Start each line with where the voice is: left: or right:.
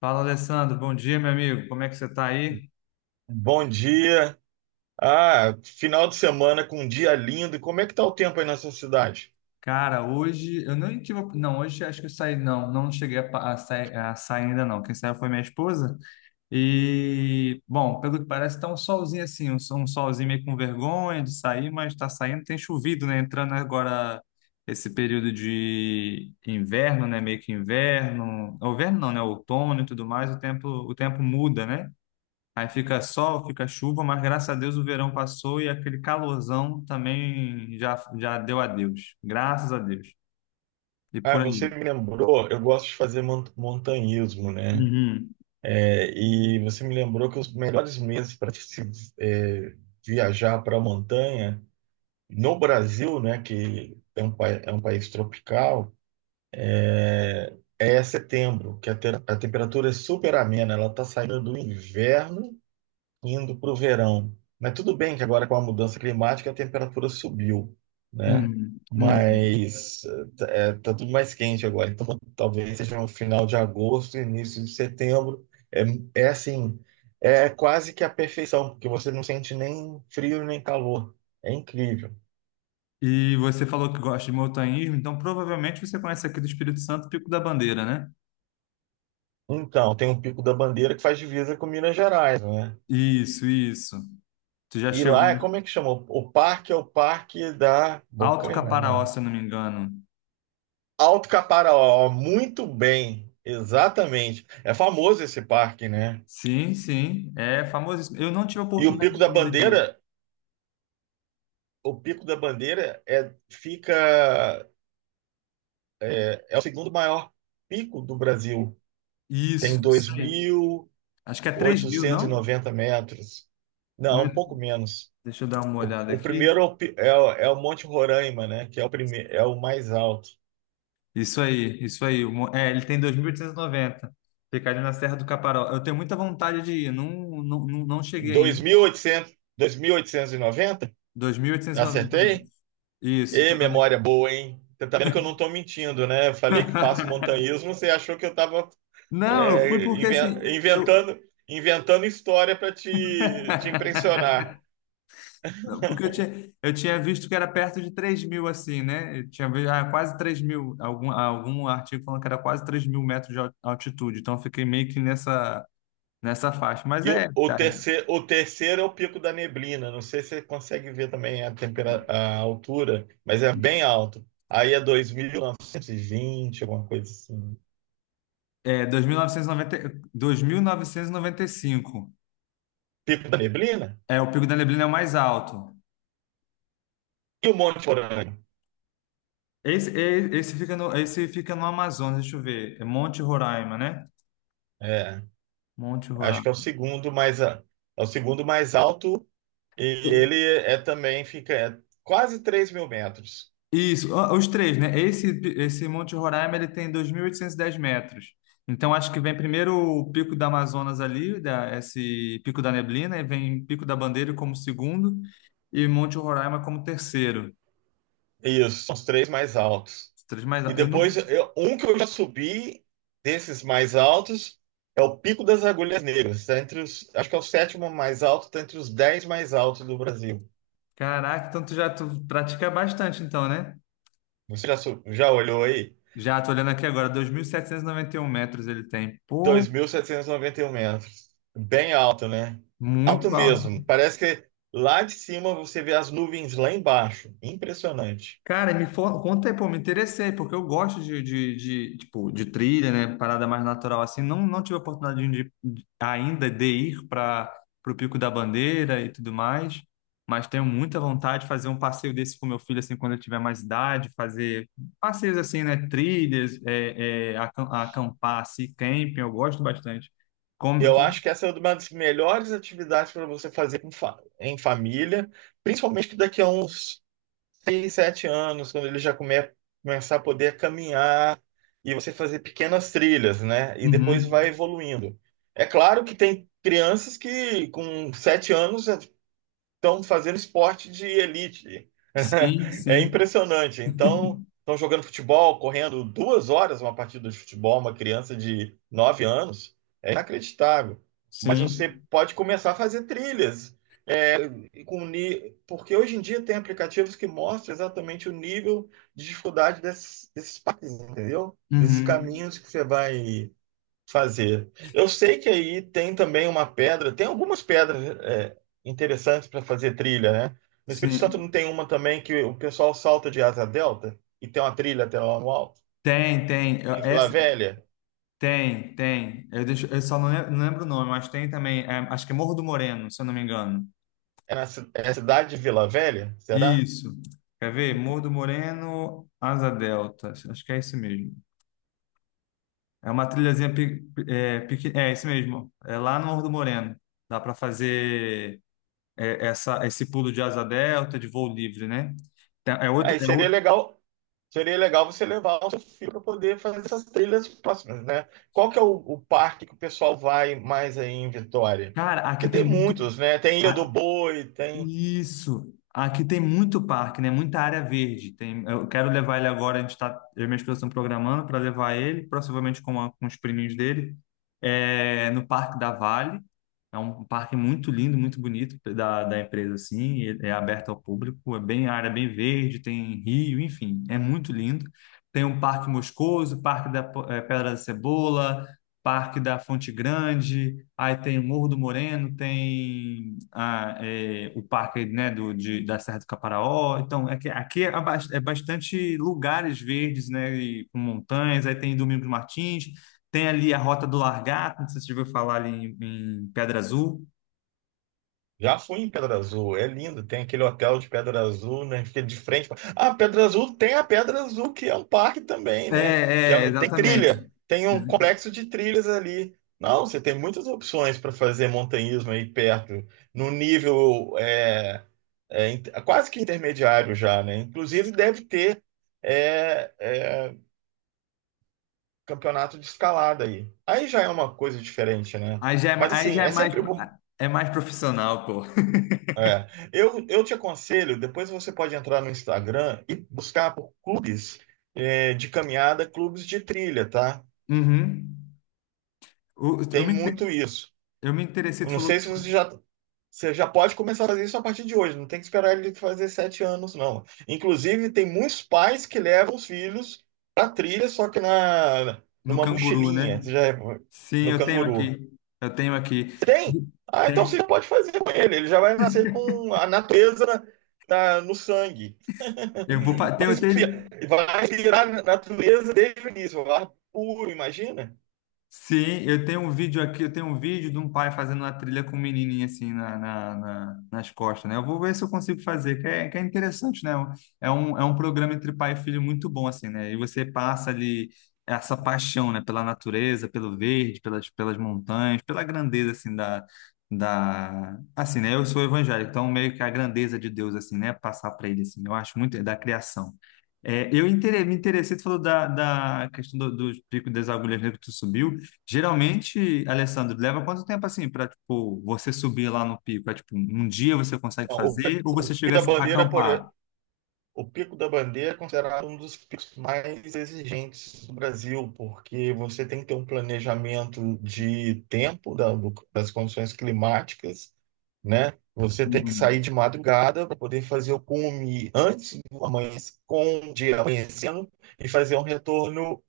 left: Fala, Alessandro. Bom dia, meu amigo. Como é que você tá aí?
right: Bom dia. Ah, final de semana com um dia lindo. E como é que tá o tempo aí na sua cidade?
left: Cara, hoje eu não tive. Não, hoje acho que eu saí. Não, não cheguei a sair ainda, não. Quem saiu foi minha esposa. E, bom, pelo que parece, tá um solzinho assim, um solzinho meio com vergonha de sair, mas tá saindo. Tem chovido, né? Entrando agora esse período de inverno, né? Meio que inverno. Inverno não, né? Outono e tudo mais. O tempo muda, né? Aí fica sol, fica chuva, mas graças a Deus o verão passou e aquele calorzão também já deu adeus. Graças a Deus. E
right: Ah,
left: por aí.
right: você me lembrou, eu gosto de fazer montanhismo, né?
left: Uhum,
right: É, e você me lembrou que os melhores meses para se é, viajar para a montanha no Brasil, né, que é um país tropical, é setembro, que a temperatura é super amena, ela está saindo do inverno indo para o verão. Mas tudo bem que agora com a mudança climática a temperatura subiu, né?
left: uhum, uhum.
right: Mas tá tudo mais quente agora. Então talvez seja no final de agosto, início de setembro. É, É assim, é quase que a perfeição, porque você não sente nem frio nem calor. É incrível.
left: E você falou que gosta de montanhismo, então provavelmente você conhece aqui do Espírito Santo, Pico da Bandeira, né?
right: Então, tem o Pico da Bandeira que faz divisa com Minas Gerais, né?
left: Isso, isso. Tu já
right: E
left: chegou
right: lá é
left: em
right: como é que chama? O parque é o parque da
left: Alto
right: Bocaina,
left: Caparaó,
right: não.
left: se eu não me engano.
right: Alto Caparaó, muito bem, exatamente. É famoso esse parque, né?
left: Sim, sim, é famosíssimo. Eu não tive a
right: E o Pico
left: oportunidade
right: da
left: ainda de ir.
right: Bandeira, o Pico da Bandeira é, fica, é o segundo maior pico do Brasil. Tem
left: Isso
right: dois
left: aí.
right: mil
left: Acho que é 3.000,
right: oitocentos e
left: não?
right: noventa metros.
left: Não
right: Não,
left: é?
right: um pouco menos.
left: Deixa eu dar uma
right: O,
left: olhada
right: o
left: aqui.
right: primeiro é o Monte Roraima, né? Que é o primeiro, é o mais alto.
left: Isso aí, isso aí. É, ele tem 2.890. Fica ali na Serra do Caparó. Eu tenho muita vontade de ir. Não, não, não cheguei
right: Dois dois
left: em
right: mil mil oitocentos, dois mil oitocentos e noventa.
left: 2.890
right: Acertei?
left: metros. Isso,
right: Ê,
left: tô vendo
right: memória
left: aqui.
right: boa, hein? Você tá vendo que eu não tô mentindo, né? Eu falei que faço montanhismo, você achou que eu tava
left: Não, eu fui
right: é,
left: porque
right: inven-
left: assim, eu
right: inventando, inventando história para te impressionar.
left: Não, porque eu tinha visto que era perto de 3.000, assim, né? Eu tinha visto, ah, quase 3.000. Algum artigo falando que era quase 3.000 metros de altitude. Então, eu fiquei meio que nessa faixa. Mas
right: E
left: é,
right: o, o
left: tá,
right: terceiro, o terceiro é o Pico da Neblina. Não sei se você consegue ver também a altura, mas é bem alto. Aí é 2.920, alguma coisa assim.
left: é, 2.990, 2.995.
right: Pico da Neblina?
left: É, o Pico da Neblina é o mais alto.
right: E o Monte Porã?
left: Esse fica no Amazonas, deixa eu ver. É Monte Roraima, né?
right: É,
left: Monte
right: acho que é o
left: Roraima.
right: segundo mais, a- é o segundo mais alto. E ele também fica quase 3.000 metros.
left: Isso, ó, os três, né? Esse Monte Roraima, ele tem 2.810 metros. Então, acho que vem primeiro o Pico da Amazonas ali, esse Pico da Neblina, e vem Pico da Bandeira como segundo e Monte Roraima como terceiro.
right: Isso, são os três mais altos.
left: Os três mais.
right: E
left: Eu não.
right: depois, um que eu já subi desses mais altos é o Pico das Agulhas Negras. Tá entre os, acho que é o sétimo mais alto, tá entre os 10 mais altos do Brasil.
left: Caraca, então tu pratica bastante, então, né?
right: Você já olhou aí?
left: Já, tô olhando aqui agora, dois mil setecentos e noventa e um metros ele tem.
right: Dois
left: Pô,
right: mil setecentos e noventa e um metros. Bem alto, né? Alto
left: muito alto.
right: mesmo. Parece que lá de cima você vê as nuvens lá embaixo. Impressionante.
left: Cara, conta aí, pô, me interessei, porque eu gosto de, tipo, de trilha, né? Parada mais natural assim. Não, não tive a oportunidade de, ainda de ir para o Pico da Bandeira e tudo mais, mas tenho muita vontade de fazer um passeio desse com meu filho, assim, quando ele tiver mais idade, fazer passeios assim, né? Trilhas, acampar, assim, camping, eu gosto bastante. Como,
right: Eu
left: como...
right: acho que essa é uma das melhores atividades para você fazer com em família, principalmente que daqui a uns 6, 7 anos, quando ele já começar a poder caminhar e você fazer pequenas trilhas, né? E depois
left: Uhum.
right: vai evoluindo. É claro que tem crianças que com 7 anos estão fazendo esporte de elite.
left: Sim,
right: É
left: sim.
right: impressionante. Então, estão jogando futebol, correndo 2 horas uma partida de futebol, uma criança de 9 anos. É inacreditável. Mas você
left: Sim.
right: pode começar a fazer trilhas. é, Porque hoje em dia tem aplicativos que mostram exatamente o nível de dificuldade desses parques, entendeu? Desses
left: Uhum.
right: caminhos que você vai fazer. Eu sei que aí tem também uma pedra, tem algumas pedras interessantes para fazer trilha, né? No Espírito Santo
left: Sim.
right: não tem uma também que o pessoal salta de asa delta e tem uma trilha até lá no alto?
left: Tem, tem.
right: Em Vila
left: Essa,
right: Velha?
left: tem, tem. Eu só não lembro o nome, mas tem também. Acho que é Morro do Moreno, se eu não me engano.
right: É a cidade de Vila Velha? Será?
left: Isso. Quer ver? Morro do Moreno, Asa Delta. Acho que é isso mesmo. É uma trilhazinha é isso mesmo. É lá no Morro do Moreno. Dá para fazer esse pulo de asa delta, de voo livre, né? Então, é outro,
right: Aí
left: é outro.
right: seria legal você levar o seu filho para poder fazer essas trilhas próximas, né? Qual que é o parque que o pessoal vai mais aí em Vitória?
left: Cara, aqui
right: Porque
left: tem
right: tem
left: muito.
right: muitos, né? Tem Ilha do Boi, tem.
left: Isso. Aqui tem muito parque, né? Muita área verde. Tem, eu quero levar ele agora. A gente tá, eu e minha esposa estão programando para levar ele, provavelmente com os priminhos dele, no Parque da Vale. É um parque muito lindo, muito bonito da empresa, assim. Ele é aberto ao público, é bem área é bem verde, tem rio, enfim, é muito lindo. Tem um Parque Moscoso, Parque da Pedra da Cebola, Parque da Fonte Grande. Aí tem o Morro do Moreno, tem o parque, né, da Serra do Caparaó. Então, é que aqui é, é bastante lugares verdes, né, e com montanhas. Aí tem Domingos Martins, tem ali a Rota do Largato, não sei se você já ouviu falar ali em Pedra Azul.
right: Já fui em Pedra Azul, é lindo. Tem aquele hotel de Pedra Azul, né? Fica de frente. Ah, Pedra Azul tem a Pedra Azul, que é um parque também, né? Que
left: É, é,
right: tem
left: exatamente.
right: trilha, tem um complexo de trilhas ali. Não, você tem muitas opções para fazer montanhismo aí perto, no nível é quase que intermediário já, né? Inclusive deve ter é, é, campeonato de escalada aí. Aí já é uma coisa diferente, né?
left: Aí já é, ma-
right: Mas
left: aí
right: assim,
left: já
right: é sempre bom.
left: é mais profissional, pô.
right: É, eu te aconselho, depois você pode entrar no Instagram e buscar por clubes de caminhada, clubes de trilha, tá?
left: Uhum. O- Eu,
right: Tem
left: me, inte-
right: muito isso.
left: eu me interessei,
right: Eu
left: tu
right: não
left: falou
right: sei
left: que
right: se
left: isso-
right: você já pode começar a fazer isso a partir de hoje, não tem que esperar ele fazer 7 anos, não. Inclusive, tem muitos pais que levam os filhos pra trilha, só que
left: no
right: numa
left: canguru, né?
right: mochilinha, você já,
left: Sim,
right: no
left: eu tenho
right: canguru.
left: aqui. Eu tenho aqui.
right: Tem? Ah, então você
left: Tem,
right: já pode fazer com ele, ele já vai nascer com a natureza no sangue. Vai
left: tenho,
right: respirar, vai respirar a natureza desde o início, o ar puro, imagina?
left: sim, eu tenho um vídeo aqui, eu tenho um vídeo de um pai fazendo uma trilha com um menininho assim nas costas, né? Eu vou ver se eu consigo fazer, que é interessante, né? É um programa entre pai e filho muito bom, assim, né? E você passa ali essa paixão, né? Pela natureza, pelo verde, pelas montanhas, pela grandeza, assim, da. Assim, né? Eu sou evangélico, então meio que a grandeza de Deus, assim, né? Passar para ele, assim, eu acho muito, é da criação. É, me interessei, tu falou da questão dos picos das agulhas negras que tu subiu. Geralmente, Alessandro, leva quanto tempo assim para tipo você subir lá no pico? É tipo um dia você consegue
right: O,
left: fazer ou
right: o
left: você
right: pico
left: chega a
right: da
left: a
right: bandeira, por,
left: acampar?
right: o pico da bandeira é considerado um dos picos mais exigentes do Brasil, porque você tem que ter um planejamento de tempo das condições climáticas, né? Você tem que sair
left: Uhum.
right: de madrugada para poder fazer o cume antes do amanhecer, com o dia amanhecendo e fazer um retorno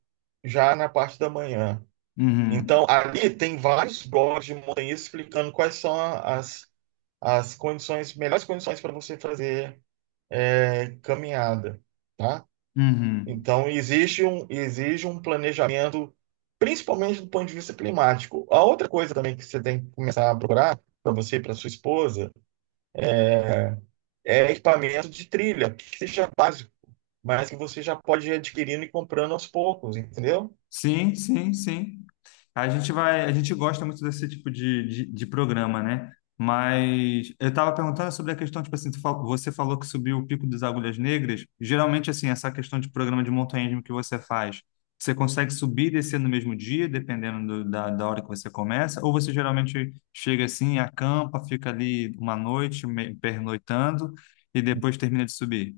right: já na parte da manhã.
left: Uhum.
right: Então, ali tem vários blogs de montanhismo explicando quais são melhores condições para você fazer caminhada, tá?
left: Uhum.
right: Então, exige um planejamento, principalmente do ponto de vista climático. A outra coisa também que você tem que começar a procurar para você e para sua esposa é equipamento de trilha, que seja básico, mas que você já pode ir adquirindo e comprando aos poucos, entendeu?
left: Sim, sim, sim. A gente gosta muito desse tipo de programa, né? Mas eu estava perguntando sobre a questão, tipo assim, você falou que subiu o Pico das Agulhas Negras. Geralmente, assim, essa questão de programa de montanhismo que você faz, você consegue subir e descer no mesmo dia, dependendo da hora que você começa? Ou você geralmente chega assim, acampa, fica ali uma noite, pernoitando, e depois termina de subir?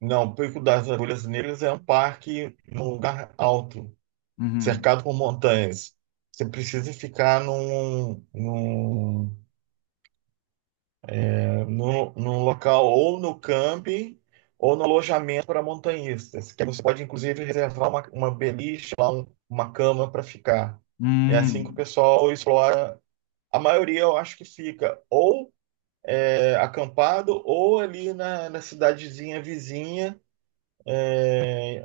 right: Não, o Pico das Agulhas Negras é um parque num lugar alto,
left: Uhum.
right: cercado por montanhas. Você precisa ficar num local ou no camping ou no alojamento para montanhistas, que você pode inclusive reservar uma beliche, uma cama para ficar. É assim que o
left: Hum,
right: pessoal explora. A maioria eu acho que fica ou acampado ou ali na cidadezinha vizinha,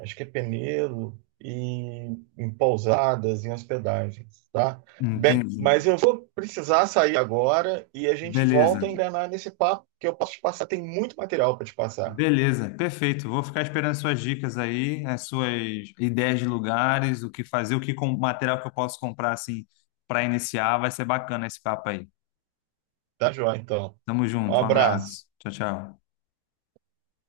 right: acho que é Peneiro, e em pousadas, em hospedagens, tá? Bem,
left: Entendi.
right: mas eu vou precisar sair agora e a gente
left: Beleza.
right: volta a engrenar nesse papo que eu posso te passar. Tem muito material para te passar,
left: Beleza, perfeito. Vou ficar esperando suas dicas aí, as suas ideias de lugares, o que fazer, o que com material que eu posso comprar assim para iniciar. Vai ser bacana esse papo aí.
right: tá, João? Então,
left: Tamo
right: um
left: junto, um
right: abraço.
left: abraço. Tchau, tchau.